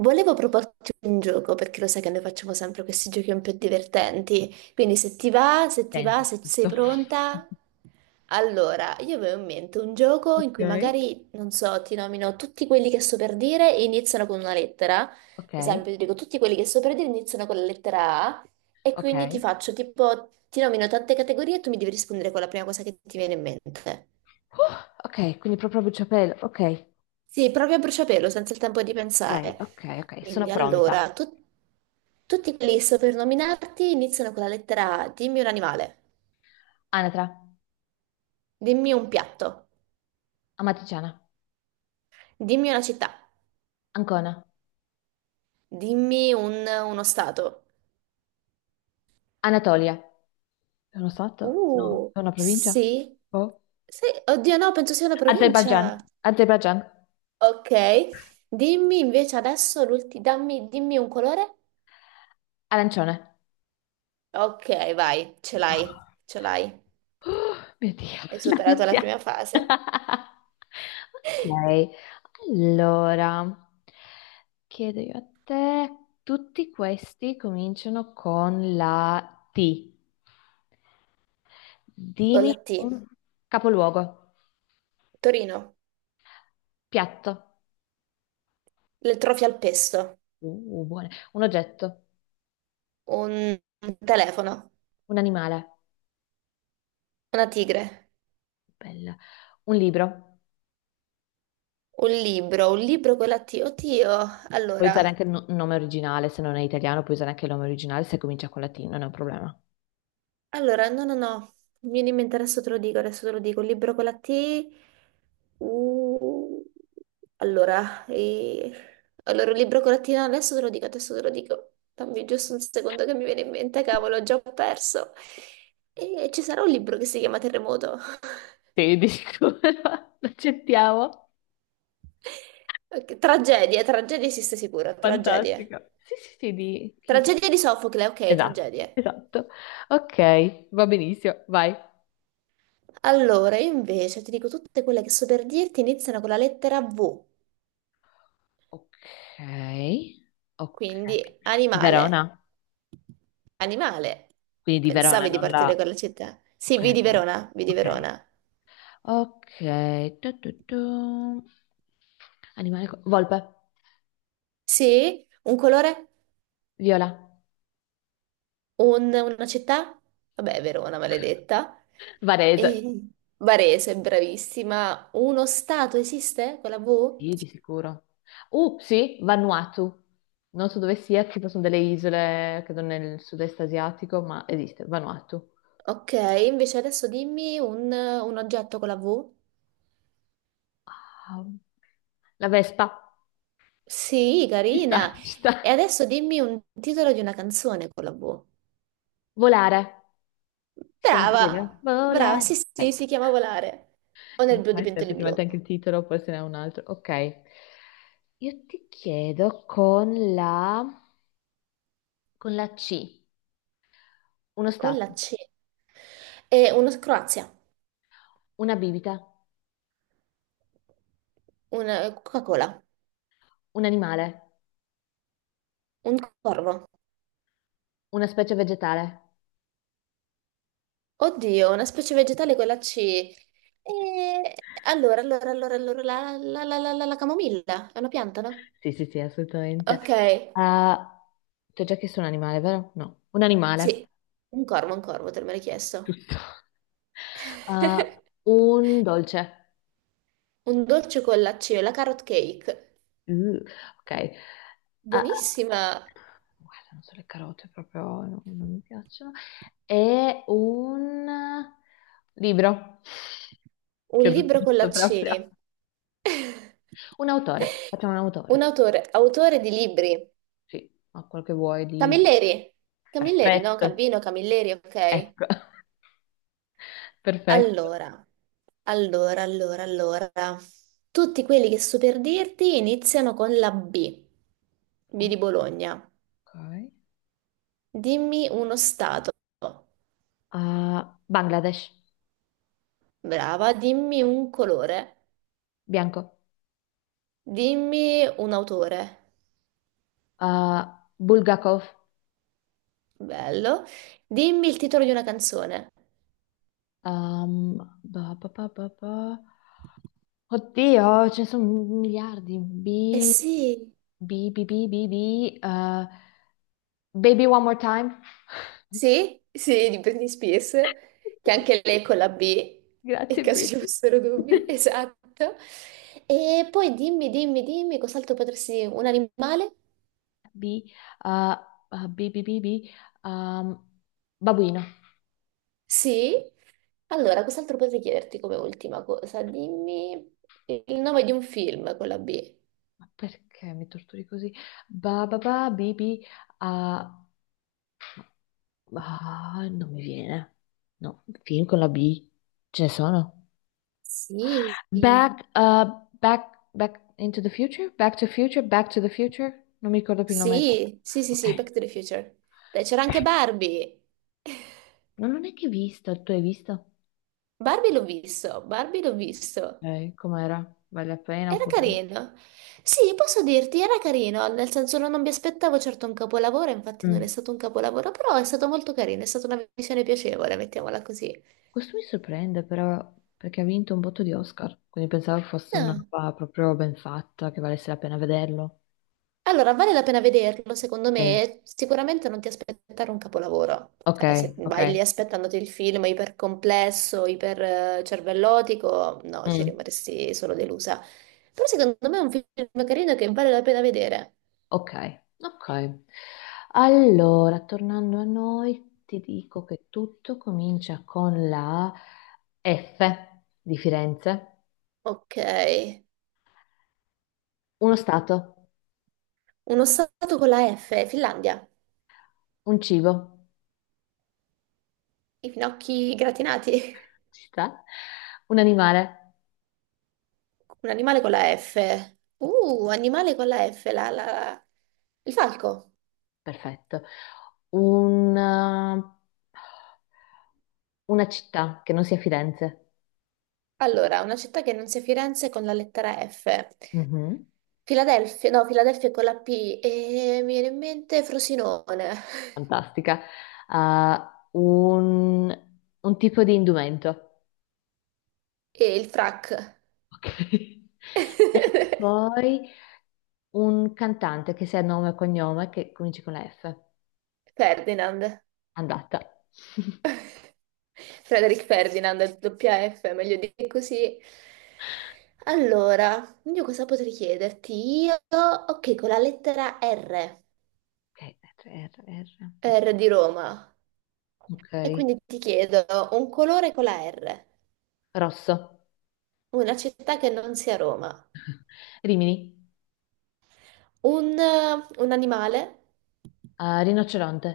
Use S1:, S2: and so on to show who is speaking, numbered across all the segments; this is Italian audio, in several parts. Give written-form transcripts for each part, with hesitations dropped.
S1: Volevo proporti un gioco perché lo sai che noi facciamo sempre questi giochi un po' divertenti. Quindi se ti va,
S2: Senti,
S1: se sei
S2: giusto?
S1: pronta. Allora, io avevo in mente un gioco in cui
S2: Ok.
S1: magari, non so, ti nomino tutti quelli che sto per dire e iniziano con una lettera. Ad
S2: Ok,
S1: esempio, ti dico tutti quelli che sto per dire iniziano con la lettera A e quindi ti
S2: ok.
S1: faccio tipo, ti nomino tante categorie e tu mi devi rispondere con la prima cosa che ti viene in mente.
S2: Ok, quindi proprio a bruciapelo. Ok,
S1: Sì, proprio a bruciapelo, senza il tempo di
S2: ok,
S1: pensare.
S2: ok, ok. Sono
S1: Quindi
S2: pronta.
S1: allora, tutti quelli che sto per nominarti iniziano con la lettera A. Dimmi un animale,
S2: Anatra,
S1: dimmi un piatto,
S2: amatriciana,
S1: dimmi una città,
S2: Ancona,
S1: dimmi uno stato.
S2: Anatolia. È uno stato? No,
S1: Uh,
S2: è una provincia?
S1: sì.
S2: Boh.
S1: Sì, oddio no, penso sia una
S2: Azerbaijan,
S1: provincia.
S2: Azerbaijan,
S1: Ok, dimmi invece adesso l'ultimo, dimmi un colore.
S2: arancione.
S1: Ok, vai, ce l'hai,
S2: Ah.
S1: ce l'hai.
S2: Oh, mio Dio,
S1: Hai superato la
S2: l'ansia.
S1: prima fase.
S2: Ok, allora chiedo io a te, tutti questi cominciano con la T.
S1: Con
S2: Dimmi
S1: la T.
S2: un capoluogo,
S1: Torino.
S2: piatto,
S1: Le trofi al pesto,
S2: buone. Un oggetto,
S1: un un telefono,
S2: un animale,
S1: una tigre,
S2: bella. Un libro,
S1: un libro con la T. Oddio,
S2: puoi usare
S1: allora,
S2: anche il nome originale, se non è italiano puoi usare anche il nome originale se comincia con la T, non è un problema.
S1: allora, no, no, no, mi viene in mente, adesso te lo dico, adesso te lo dico, un libro con la T, uh, allora, allora, un libro con la T, no, adesso te lo dico, adesso te lo dico, dammi giusto un secondo che mi viene in mente, cavolo, ho già perso. E ci sarà un libro che si chiama Terremoto.
S2: Sì, dico, l'accettiamo.
S1: Ok, Tragedie, tragedie esiste sicuro, tragedie.
S2: Fantastica. Sì, sì, sì, di...
S1: Tragedie di Sofocle, ok,
S2: Esatto,
S1: tragedie.
S2: esatto. Ok, va benissimo, vai.
S1: Allora, io invece ti dico tutte quelle che so per dirti iniziano con la lettera V,
S2: Ok,
S1: quindi
S2: ok. Di
S1: animale.
S2: Verona?
S1: Animale.
S2: Quindi di Verona,
S1: Pensavi di
S2: non
S1: partire con
S2: la...
S1: la città? Sì,
S2: Ok,
S1: V di
S2: ok,
S1: Verona, V di
S2: ok.
S1: Verona.
S2: Ok, tu. Animale... volpe,
S1: Sì, un colore,
S2: viola,
S1: una città? Vabbè, Verona, maledetta.
S2: Varese.
S1: E Varese, bravissima. Uno stato esiste con la V?
S2: Sì, di sicuro. Sì, Vanuatu. Non so dove sia, tipo sono delle isole, credo nel sud-est asiatico, ma esiste, Vanuatu.
S1: Ok, invece adesso dimmi un oggetto con la V.
S2: Ah, la Vespa.
S1: Sì,
S2: Ci sta,
S1: carina.
S2: ci
S1: E
S2: sta.
S1: adesso dimmi un titolo di una canzone con la V.
S2: Volare. Si chiama così,
S1: Brava,
S2: vero?
S1: brava,
S2: Volare.
S1: sì, sì,
S2: Ok.
S1: si chiama Volare. O
S2: Che
S1: nel
S2: non so
S1: blu di
S2: mai se
S1: Pentoli Blu.
S2: effettivamente anche il titolo, poi se n'è un altro. Ok. Io ti chiedo con la C. Uno
S1: Con
S2: stato,
S1: la C. E uno Croazia,
S2: una bibita,
S1: una Coca-Cola,
S2: un animale,
S1: un corvo.
S2: una specie vegetale.
S1: Oddio, una specie vegetale con la C. E allora, la camomilla è una pianta, no?
S2: Sì, sì, sì,
S1: Ok,
S2: assolutamente. Ah, ti ho già chiesto un animale, vero? No, un
S1: sì,
S2: animale,
S1: un corvo, te l'ho chiesto.
S2: giusto. Ah, un dolce.
S1: Un dolce con la C, la carrot cake.
S2: Uh, ok. Ah, ah,
S1: Buonissima,
S2: guarda, non so, le carote proprio non mi piacciono. E un libro.
S1: un
S2: Che ho
S1: libro con
S2: visto
S1: la
S2: proprio.
S1: C,
S2: Un autore, facciamo un
S1: un
S2: autore.
S1: autore, autore di libri,
S2: Sì, ma quel che vuoi di...
S1: Camilleri, Camilleri, no,
S2: Perfetto,
S1: Calvino, Camilleri, ok.
S2: ecco, perfetto.
S1: Allora, allora, tutti quelli che so per dirti iniziano con la B, B
S2: Ok.
S1: di Bologna. Dimmi uno stato,
S2: Ah, Bangladesh.
S1: brava, dimmi un colore,
S2: Bianco.
S1: dimmi un autore,
S2: Ah, Bulgakov.
S1: bello, dimmi il titolo di una canzone.
S2: Ehm, ba, ba, ba, ba, ba. Oddio, ce ne sono miliardi.
S1: Eh
S2: B,
S1: sì,
S2: B, B, B, B, B. eh, Baby One More Time.
S1: sì, sì, di Britney Spears, che anche lei con la B, in
S2: Grazie,
S1: caso ci
S2: Brittany.
S1: fossero dubbi, esatto. E poi dimmi, cos'altro potresti... Un animale?
S2: B, uh, uh, B, B, B, B, um, babuino.
S1: Sì. Allora, cos'altro potrei chiederti come ultima cosa? Dimmi il nome di un film con la B.
S2: Ma perché mi torturi così? Ba, ba, ba, B, B, uh, ah, non mi viene. No, film con la B. Ce ne sono?
S1: Sì, sì,
S2: Back, back, back into the future? Back to future? Back to the Future? Non mi ricordo più il nome.
S1: sì, sì, sì,
S2: Ok.
S1: Back to the Future. Dai, c'era anche Barbie.
S2: No, non è che hai visto, tu hai visto?
S1: Barbie l'ho visto, Barbie l'ho visto.
S2: Com'era? Vale la pena
S1: Era
S2: oppure...
S1: carino. Sì, posso dirti, era carino, nel senso non mi aspettavo certo un capolavoro, infatti non è
S2: Mm.
S1: stato un capolavoro, però è stato molto carino, è stata una visione piacevole, mettiamola così.
S2: Questo mi sorprende però perché ha vinto un botto di Oscar, quindi pensavo fosse una
S1: No.
S2: roba proprio ben fatta, che valesse la pena vederlo.
S1: Allora, vale la pena vederlo, secondo
S2: Sì.
S1: me, sicuramente non ti aspettare un capolavoro.
S2: Ok,
S1: Cioè, se
S2: ok.
S1: vai lì aspettandoti il film ipercomplesso, iper cervellotico, no, ci
S2: Mm.
S1: rimarresti solo delusa. Però secondo me è un film carino che vale la pena vedere.
S2: Ok, ok. Allora, tornando a noi, ti dico che tutto comincia con la F di Firenze,
S1: Ok.
S2: uno stato,
S1: Uno stato con la F, Finlandia.
S2: un cibo,
S1: I finocchi gratinati.
S2: ci sta, un animale,
S1: Un animale con la F. Animale con la F, il falco.
S2: perfetto, una, una città che non sia Firenze,
S1: Allora, una città che non sia Firenze con la lettera F.
S2: mhm,
S1: Filadelfia, no, Filadelfia è con la P. E mi viene in mente Frosinone.
S2: fantastica, ah, un tipo di indumento.
S1: E il frac.
S2: Ok. E poi un cantante che sia nome e cognome che cominci con la F.
S1: Ferdinand.
S2: Andata.
S1: Frederick Ferdinand, è doppia F, meglio di così. Allora, io cosa potrei chiederti? Ok, con la lettera R,
S2: Ok, R, R, R.
S1: R di Roma. E
S2: Ok.
S1: quindi ti chiedo un colore con la R,
S2: Rosso.
S1: una città che non sia Roma,
S2: Rimini.
S1: un, un animale,
S2: Rinoceronte.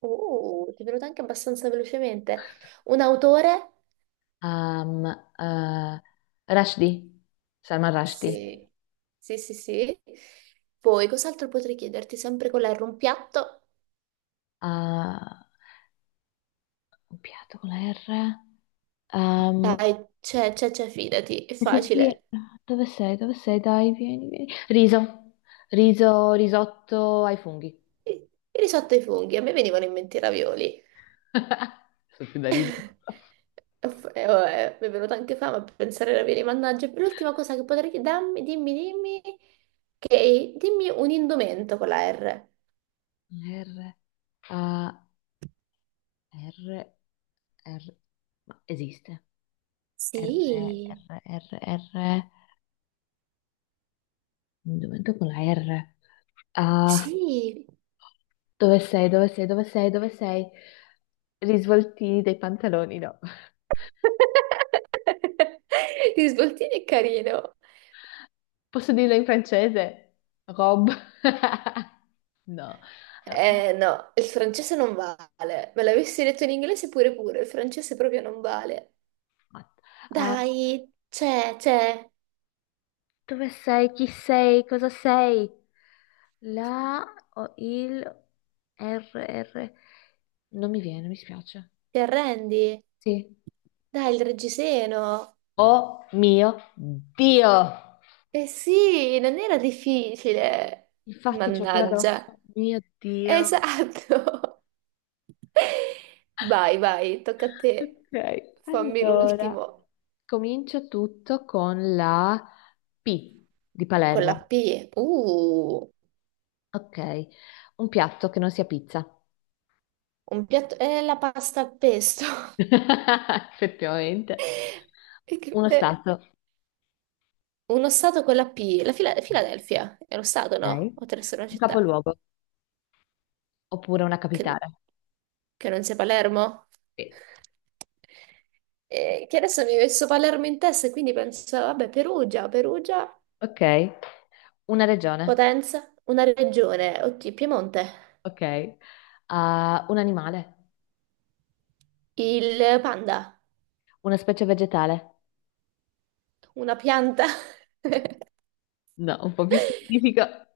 S1: ti è venuto anche abbastanza velocemente, un autore,
S2: Ehm, eh, Rushdie. Salman Rushdie.
S1: sì, sì, sì, sì. Poi cos'altro potrei chiederti sempre con la R, un piatto?
S2: Ah, un piatto con la R. Ehm,
S1: Dai, c'è, fidati, è
S2: sì, sì.
S1: facile.
S2: Dove sei? Dove sei? Dai, vieni, vieni. Riso. Riso, risotto ai funghi.
S1: Il il risotto ai funghi, a me venivano in mente i ravioli.
S2: Sono più da riso.
S1: E vabbè, mi è venuta anche fame a pensare ai ravioli, mannaggia. L'ultima cosa che potrei darmi, che dimmi un indumento con la R.
S2: R, A, R, R, ma esiste. R, R,
S1: Sì,
S2: R, R, un momento con la R. Ah,
S1: sì.
S2: dove sei, dove sei, dove sei, dove sei? Risvoltini dei pantaloni, no.
S1: Ti svoltini è carino.
S2: Posso dirlo in francese? Rob. No. Eh,
S1: Eh no, il francese non vale. Me l'avessi detto in inglese pure pure, il francese proprio non vale.
S2: mat- ah,
S1: Dai, c'è, c'è.
S2: dove sei, chi sei, cosa sei? La o il R, R. Non mi viene, mi spiace.
S1: Ti arrendi?
S2: Sì.
S1: Dai, il reggiseno.
S2: Oh mio Dio!
S1: Eh sì, non era difficile.
S2: Infatti c'ho quella addosso.
S1: Mannaggia.
S2: Mio Dio.
S1: Esatto. Vai, vai, tocca a te.
S2: Ok.
S1: Fammi
S2: Allora,
S1: l'ultimo.
S2: comincio tutto con la P di
S1: Con la
S2: Palermo.
S1: P. Uh,
S2: Ok. Un piatto che non sia pizza.
S1: un piatto, è la pasta al pesto.
S2: Effettivamente.
S1: E che-
S2: Uno
S1: eh,
S2: stato.
S1: Uno stato con la P. La Filadelfia. È lo stato, no?
S2: Ok.
S1: O deve essere una
S2: Un
S1: città.
S2: capoluogo oppure una
S1: che,
S2: capitale.
S1: che non sia Palermo?
S2: Sì.
S1: E che adesso mi hai messo Palermo in testa e quindi penso, vabbè, Perugia,
S2: Ok. Una regione.
S1: Potenza, una regione, oddio, Piemonte,
S2: Ok. Ah, un animale.
S1: il panda,
S2: Una specie vegetale.
S1: una pianta, un
S2: No, un po' più specifica.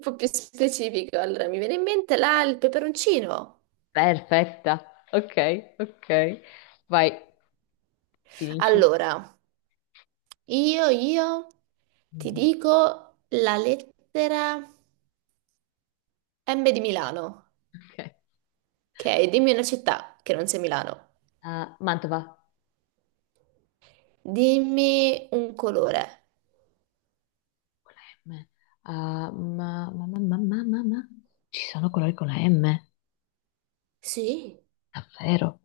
S1: po' più specifico. Allora, mi viene in mente là il peperoncino.
S2: Perfetta. Ok, ok. Vai, finisci.
S1: Allora, io ti
S2: Mhm.
S1: dico la lettera M di Milano,
S2: Ok.
S1: ok? Dimmi una città che non sia Milano.
S2: Ah, Mantova.
S1: Dimmi un colore.
S2: Con la M. Ah, Ci sono colori con la M,
S1: Sì?
S2: davvero.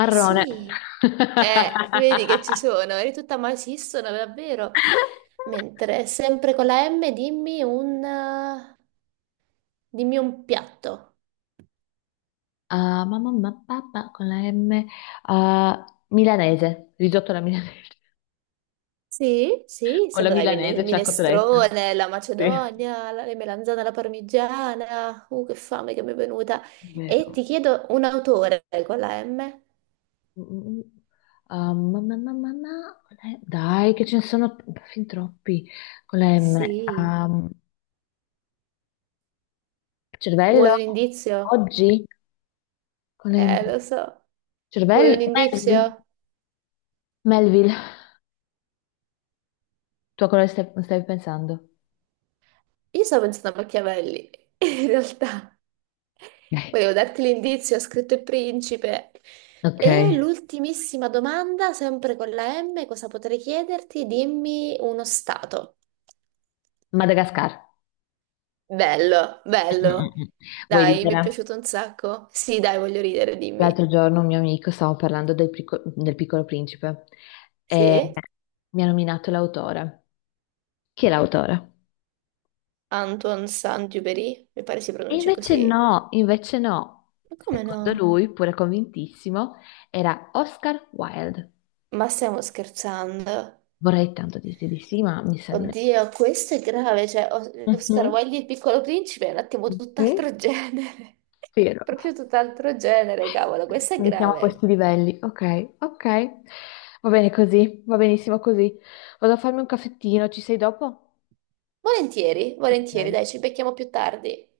S1: Eh sì. Vedi che ci sono, eri tutta ma esistono davvero. Mentre sempre con la M dimmi un piatto.
S2: Ah, con la M. Ah, milanese. Risotto alla milanese.
S1: Sì, sì,
S2: Con la
S1: sono dai
S2: milanese c'è la cotoletta.
S1: minestrone, la
S2: Sì.
S1: macedonia, le melanzane alla parmigiana. Che fame che mi è venuta. E
S2: Vero.
S1: ti chiedo un autore con la M?
S2: Mm, ah, dai, che ce ne sono fin troppi con la M.
S1: Sì.
S2: Ah, cervello?
S1: Vuoi un indizio?
S2: Oggi? Con la M.
S1: Lo so. Vuoi
S2: Cervello?
S1: un
S2: Melville.
S1: indizio?
S2: Melville. Tu a cosa stavi pensando?
S1: Io stavo pensando a Machiavelli, in realtà.
S2: Eh,
S1: Volevo darti l'indizio, ho scritto Il Principe.
S2: ok.
S1: E l'ultimissima domanda, sempre con la M, cosa potrei chiederti? Dimmi uno stato.
S2: Madagascar.
S1: Bello, bello.
S2: Mm-mm-mm. Vuoi
S1: Dai, mi è
S2: ridere?
S1: piaciuto un sacco. Sì, dai, voglio ridere, dimmi.
S2: L'altro giorno un mio amico stavo parlando del Piccolo Principe e
S1: Sì?
S2: mi ha nominato l'autore. Chi è l'autore?
S1: Antoine Saint-Exupéry, mi pare si
S2: E
S1: pronunci
S2: invece
S1: così.
S2: no, invece no.
S1: Ma come
S2: Secondo
S1: no?
S2: lui, pure convintissimo, era Oscar Wilde.
S1: Ma stiamo scherzando.
S2: Vorrei tanto dirti di sì, ma mi sa di no.
S1: Oddio, questo è grave, cioè Oscar
S2: Mhm,
S1: Wilde e il Piccolo Principe è un attimo
S2: mhm,
S1: tutt'altro genere,
S2: vero.
S1: proprio tutt'altro genere, cavolo, questo è
S2: Quindi siamo a
S1: grave.
S2: questi livelli. Ok, ok. Va bene così, va benissimo così. Vado a farmi un caffettino, ci sei dopo?
S1: Volentieri, volentieri,
S2: Ok.
S1: dai, ci becchiamo più tardi.